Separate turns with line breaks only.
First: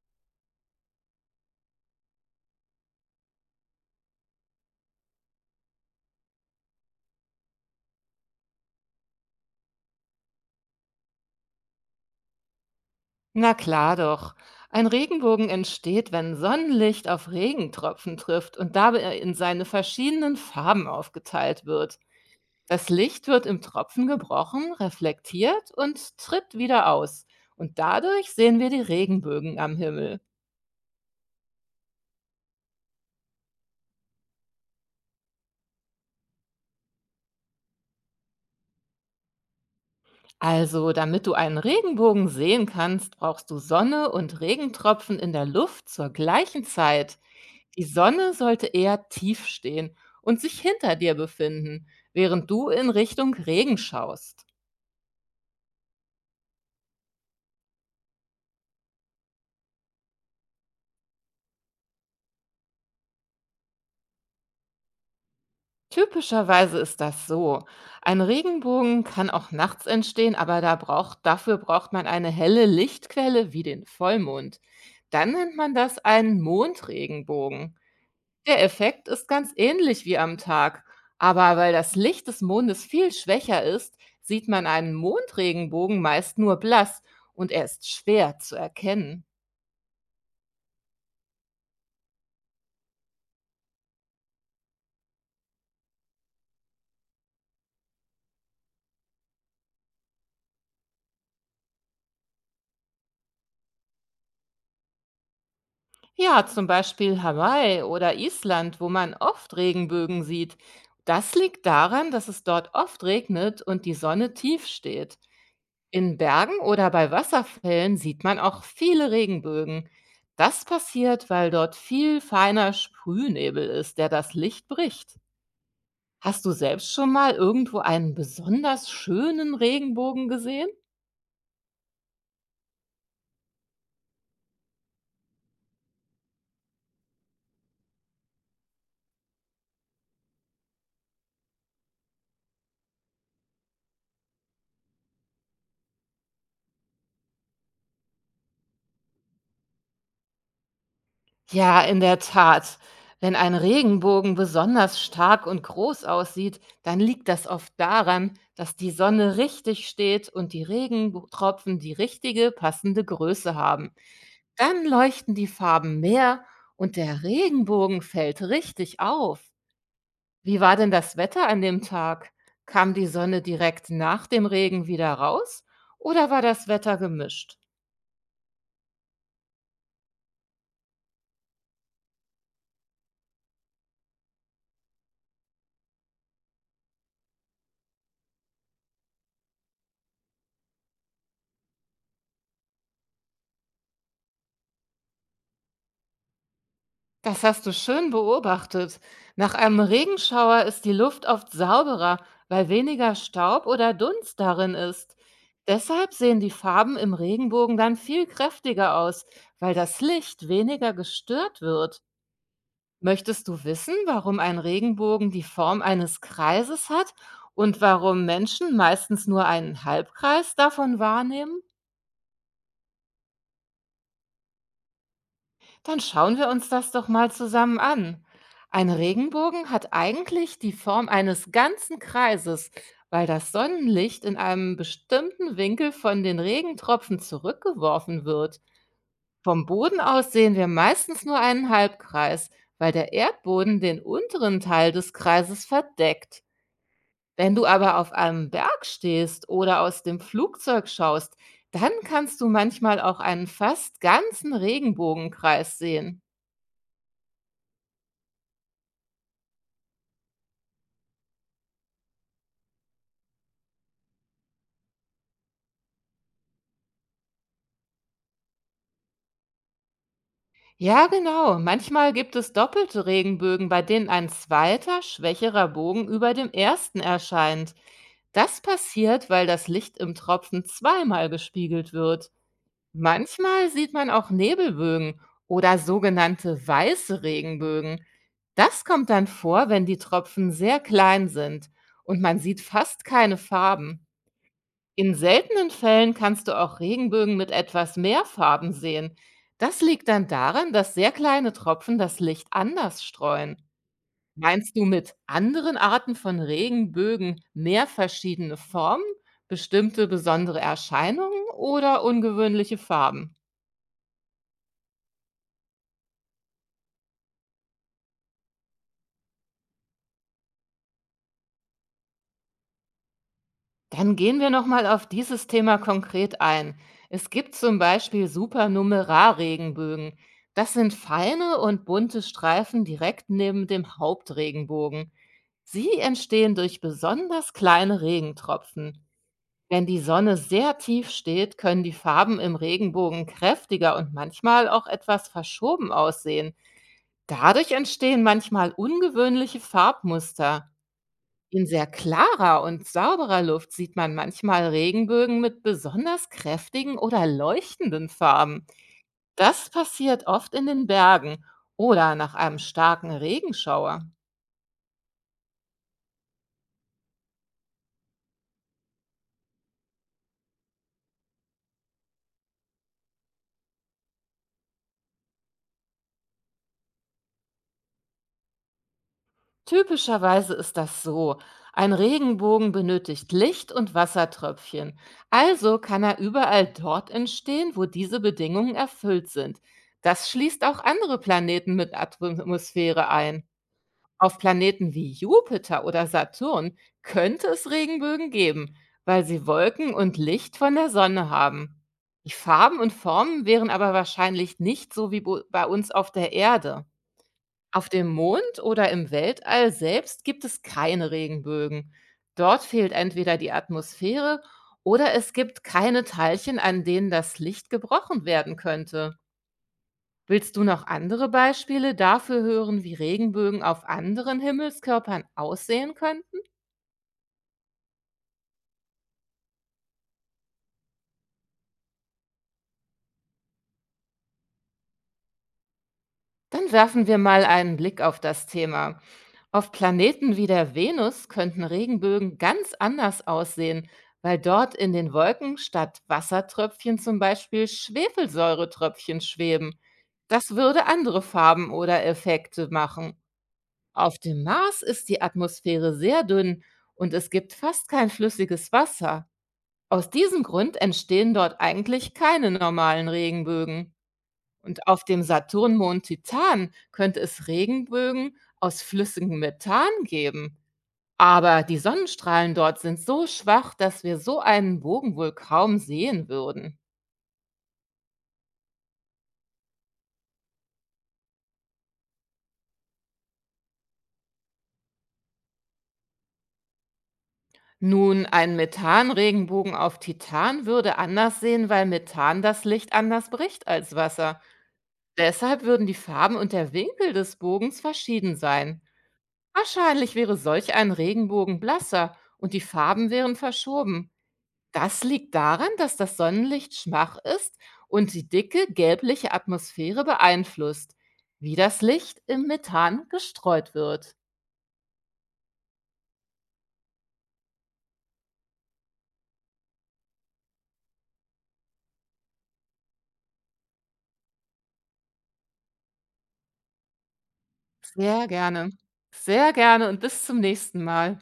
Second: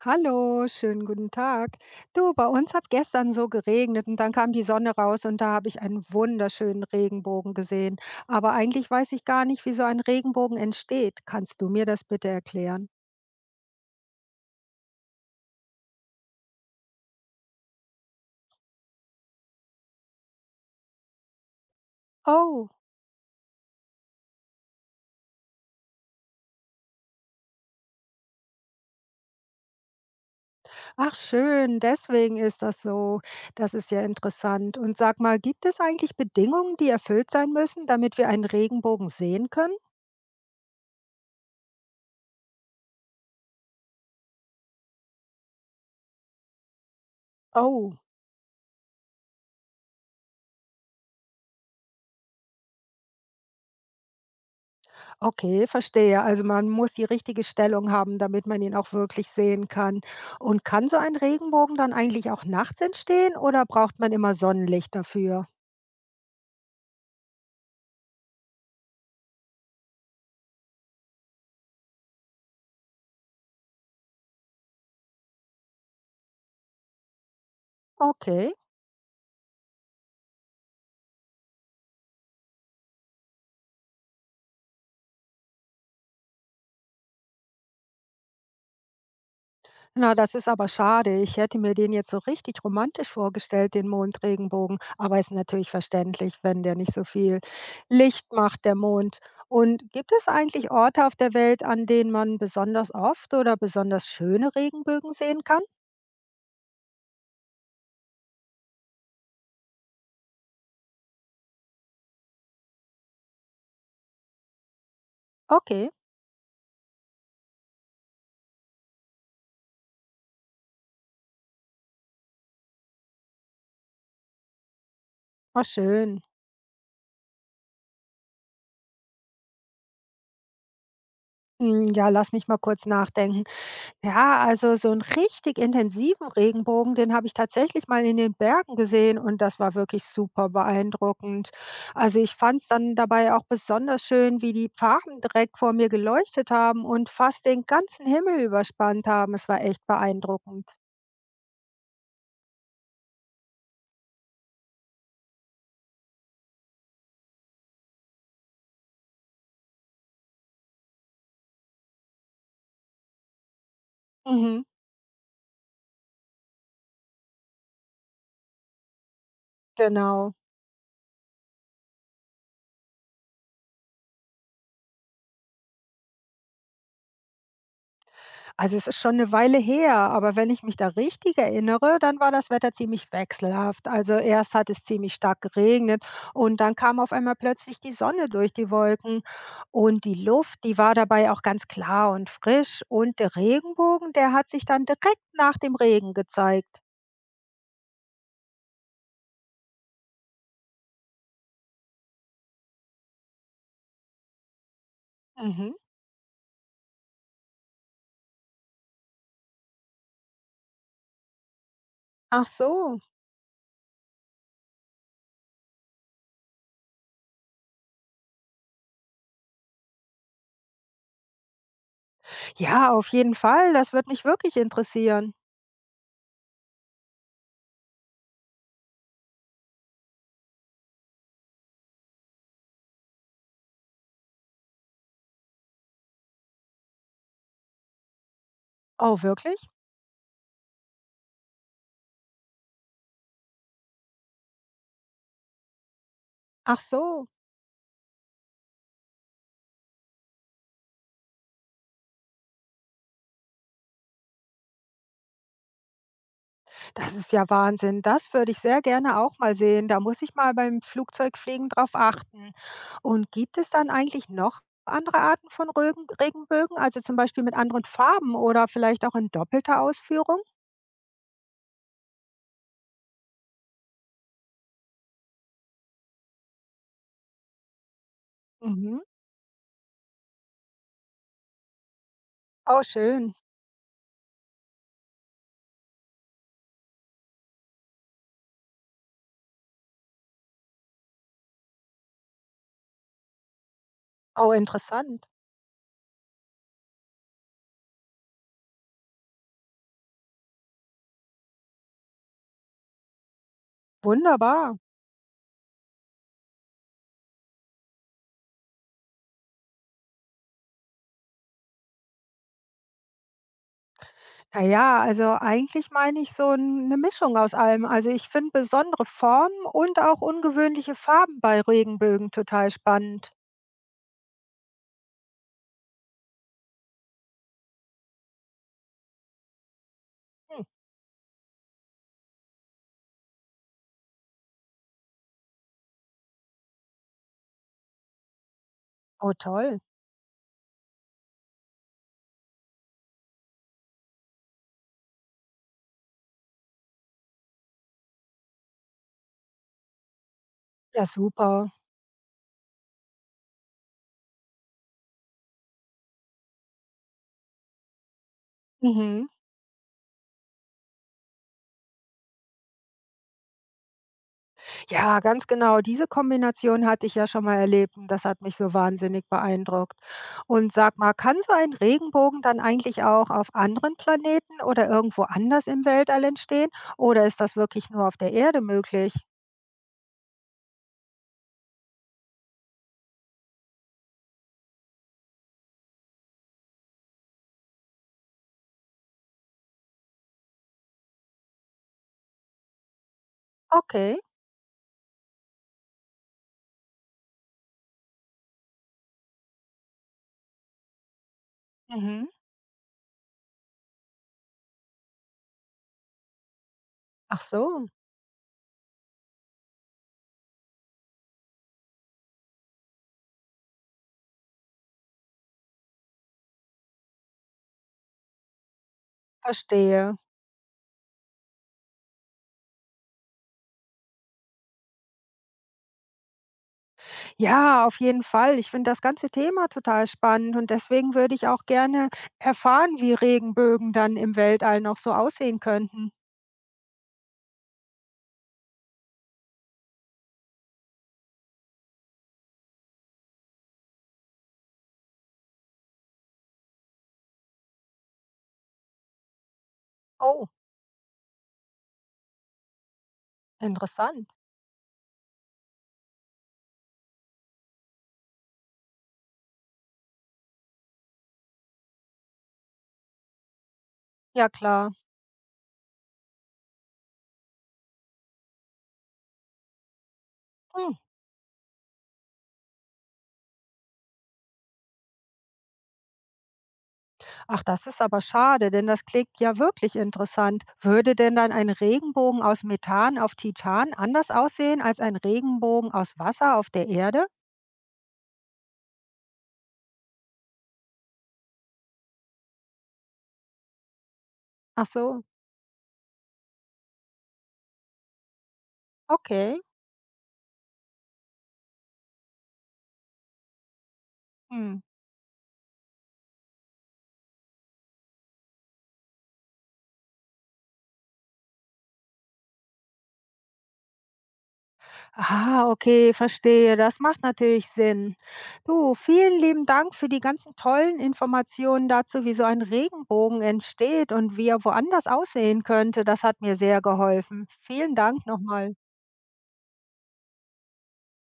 Hallo, schönen guten Tag. Du, bei uns hat es gestern so geregnet und dann kam die Sonne raus und da habe ich einen wunderschönen Regenbogen gesehen. Aber eigentlich weiß ich gar nicht, wie so ein Regenbogen entsteht. Kannst du mir das bitte erklären?
Na klar doch. Ein Regenbogen entsteht, wenn Sonnenlicht auf Regentropfen trifft und dabei er in seine verschiedenen Farben aufgeteilt wird.
Oh,
Das Licht wird im Tropfen gebrochen, reflektiert und tritt wieder aus. Und dadurch sehen wir die Regenbögen am Himmel.
ach schön, deswegen ist das so. Das ist ja interessant. Und sag mal, gibt es eigentlich Bedingungen, die erfüllt sein müssen, damit wir einen Regenbogen sehen können?
Also, damit du einen Regenbogen sehen kannst, brauchst du Sonne und Regentropfen in der Luft zur gleichen Zeit. Die
Oh.
Sonne sollte eher tief stehen und sich hinter dir befinden, während du in Richtung Regen schaust.
Okay, verstehe. Also man muss die richtige Stellung haben, damit man ihn auch wirklich sehen kann. Und kann so ein Regenbogen dann eigentlich auch nachts entstehen oder braucht man immer Sonnenlicht dafür?
Typischerweise ist das so. Ein Regenbogen kann auch nachts entstehen, aber dafür braucht man eine helle Lichtquelle wie den Vollmond. Dann nennt man das einen Mondregenbogen.
Okay.
Der Effekt ist ganz ähnlich wie am Tag, aber weil das Licht des Mondes viel schwächer ist, sieht man einen Mondregenbogen meist nur blass und er ist schwer zu erkennen.
Na, das ist aber schade. Ich hätte mir den jetzt so richtig romantisch vorgestellt, den Mondregenbogen. Aber ist natürlich verständlich, wenn der nicht so viel Licht macht, der Mond. Und gibt es eigentlich Orte auf der Welt, an denen man besonders oft oder besonders schöne Regenbögen sehen kann?
Ja, zum Beispiel Hawaii oder Island, wo man oft Regenbögen sieht. Das liegt daran, dass es dort oft regnet und die Sonne tief steht.
Okay,
In Bergen oder bei Wasserfällen sieht man auch viele Regenbögen. Das passiert, weil dort viel feiner Sprühnebel ist, der das Licht bricht.
war schön.
Hast du selbst schon mal irgendwo einen besonders schönen Regenbogen gesehen?
Hm, ja, lass mich mal kurz nachdenken. Ja, also so einen richtig intensiven Regenbogen, den habe ich tatsächlich mal in den Bergen gesehen und das war wirklich super beeindruckend. Also, ich fand es dann dabei auch besonders schön, wie die Farben direkt vor mir geleuchtet haben und fast den ganzen Himmel überspannt haben. Es war echt beeindruckend.
Ja, in der Tat. Wenn ein Regenbogen besonders stark und groß aussieht, dann liegt das oft daran, dass die Sonne richtig steht und die Regentropfen die richtige, passende Größe haben.
Mhm,
Dann leuchten die Farben mehr und der Regenbogen fällt richtig auf.
genau.
Wie war denn das Wetter an dem Tag? Kam die Sonne direkt nach dem Regen wieder raus oder war das Wetter gemischt?
Also, es ist schon eine Weile her, aber wenn ich mich da richtig erinnere, dann war das Wetter ziemlich wechselhaft. Also, erst hat es ziemlich stark geregnet und dann kam auf einmal plötzlich die Sonne durch die Wolken. Und die Luft, die war dabei auch ganz klar und frisch und der Regenbogen, der hat sich dann direkt nach dem Regen gezeigt.
Das hast du schön beobachtet. Nach einem Regenschauer ist die Luft oft sauberer, weil weniger Staub oder Dunst darin ist.
Mhm.
Deshalb sehen die Farben im Regenbogen dann viel kräftiger aus, weil das Licht weniger gestört wird.
Ach so.
Möchtest du wissen, warum ein Regenbogen die Form eines Kreises hat und warum Menschen meistens nur einen Halbkreis davon wahrnehmen?
Ja, auf jeden Fall, das wird mich wirklich interessieren.
Dann schauen wir uns das doch mal zusammen an. Ein Regenbogen hat eigentlich die Form eines ganzen Kreises, weil das Sonnenlicht in einem bestimmten Winkel von den Regentropfen zurückgeworfen wird.
Oh,
Vom
wirklich?
Boden aus sehen wir meistens nur einen Halbkreis, weil der Erdboden den unteren Teil des Kreises verdeckt.
Ach so.
Wenn du aber auf einem Berg stehst oder aus dem Flugzeug schaust, dann kannst du manchmal auch einen fast ganzen Regenbogenkreis sehen.
Das ist ja Wahnsinn. Das würde ich sehr gerne auch mal sehen. Da muss ich mal beim Flugzeugfliegen drauf achten. Und gibt es dann eigentlich noch andere Arten von Regenbögen, also zum Beispiel mit anderen Farben oder vielleicht auch in doppelter Ausführung?
Ja, genau. Manchmal gibt es doppelte Regenbögen, bei denen ein zweiter, schwächerer Bogen über dem ersten erscheint. Das
Mhm.
passiert, weil das Licht im Tropfen zweimal gespiegelt wird.
Oh, schön.
Manchmal sieht man auch Nebelbögen oder sogenannte weiße Regenbögen. Das kommt dann vor, wenn die Tropfen sehr klein sind und man sieht fast keine Farben.
Oh,
In
interessant.
seltenen Fällen kannst du auch Regenbögen mit etwas mehr Farben sehen. Das liegt dann daran, dass sehr kleine Tropfen das Licht anders streuen. Meinst
Wunderbar.
du mit anderen Arten von Regenbögen mehr verschiedene Formen, bestimmte besondere Erscheinungen oder ungewöhnliche Farben?
Naja, also eigentlich meine ich so eine Mischung aus allem. Also ich finde besondere Formen und auch ungewöhnliche Farben bei Regenbögen total spannend.
Dann gehen wir noch mal auf dieses Thema konkret ein. Es gibt zum Beispiel Supernumerarregenbögen.
Hm.
Das sind feine und bunte Streifen direkt neben dem Hauptregenbogen. Sie entstehen durch besonders kleine Regentropfen.
Oh, toll.
Wenn die Sonne sehr tief steht, können die Farben im Regenbogen kräftiger und manchmal auch etwas verschoben aussehen. Dadurch entstehen manchmal ungewöhnliche Farbmuster.
Ja, super.
In sehr klarer und sauberer Luft sieht man manchmal Regenbögen mit besonders kräftigen oder leuchtenden Farben.
Mhm.
Das passiert oft in den Bergen oder nach einem starken Regenschauer.
Ja, ganz genau. Diese Kombination hatte ich ja schon mal erlebt und das hat mich so wahnsinnig beeindruckt. Und sag mal, kann so ein Regenbogen dann eigentlich auch auf anderen Planeten oder irgendwo anders im Weltall entstehen? Oder ist das wirklich nur auf der Erde möglich?
Typischerweise ist das so. Ein Regenbogen benötigt Licht und Wassertröpfchen. Also kann er überall dort entstehen, wo diese Bedingungen erfüllt sind. Das schließt auch andere Planeten mit Atmosphäre ein.
Okay.
Auf Planeten wie Jupiter oder Saturn könnte es Regenbögen geben, weil sie Wolken und Licht von der Sonne haben.
Mhm.
Die Farben und Formen wären aber wahrscheinlich nicht so wie bei uns auf der Erde.
Ach
Auf
so.
dem Mond oder im Weltall selbst gibt es keine Regenbögen. Dort fehlt entweder die Atmosphäre oder es gibt keine Teilchen, an denen das Licht gebrochen werden könnte.
Verstehe.
Willst du noch andere Beispiele dafür hören, wie Regenbögen auf anderen Himmelskörpern aussehen könnten?
Ja, auf jeden Fall. Ich finde das ganze Thema total spannend und deswegen würde ich auch gerne erfahren, wie Regenbögen dann im Weltall noch so aussehen könnten.
Dann werfen wir mal einen Blick auf das Thema. Auf Planeten wie der Venus könnten Regenbögen ganz anders aussehen, weil dort in den Wolken statt Wassertröpfchen zum Beispiel Schwefelsäuretröpfchen schweben.
Oh,
Das würde andere Farben oder Effekte machen. Auf
interessant.
dem Mars ist die Atmosphäre sehr dünn und es gibt fast kein flüssiges Wasser. Aus diesem Grund entstehen dort eigentlich keine normalen Regenbögen.
Ja,
Und
klar.
auf dem Saturnmond Titan könnte es Regenbögen aus flüssigem Methan geben.
Hm.
Aber die Sonnenstrahlen dort sind so schwach, dass wir so einen Bogen wohl kaum sehen würden.
Ach, das ist aber schade, denn das klingt ja wirklich interessant. Würde denn dann ein Regenbogen aus Methan auf Titan anders aussehen als ein Regenbogen aus Wasser auf der Erde?
Nun, ein Methanregenbogen auf Titan würde anders sehen, weil Methan das Licht anders bricht als Wasser.
Ach so,
Deshalb würden die Farben und der Winkel des Bogens verschieden sein.
okay.
Wahrscheinlich wäre solch ein Regenbogen blasser und die Farben wären verschoben.
Hm.
Das liegt daran, dass das Sonnenlicht schwach ist und die dicke, gelbliche Atmosphäre beeinflusst, wie das Licht im Methan gestreut wird.
Ah, okay, verstehe. Das macht natürlich Sinn. Du, vielen lieben Dank für die ganzen tollen Informationen dazu, wie so ein Regenbogen entsteht und wie er woanders aussehen könnte. Das hat mir sehr geholfen. Vielen
Sehr
Dank
gerne.
nochmal.
Sehr gerne und bis zum nächsten Mal.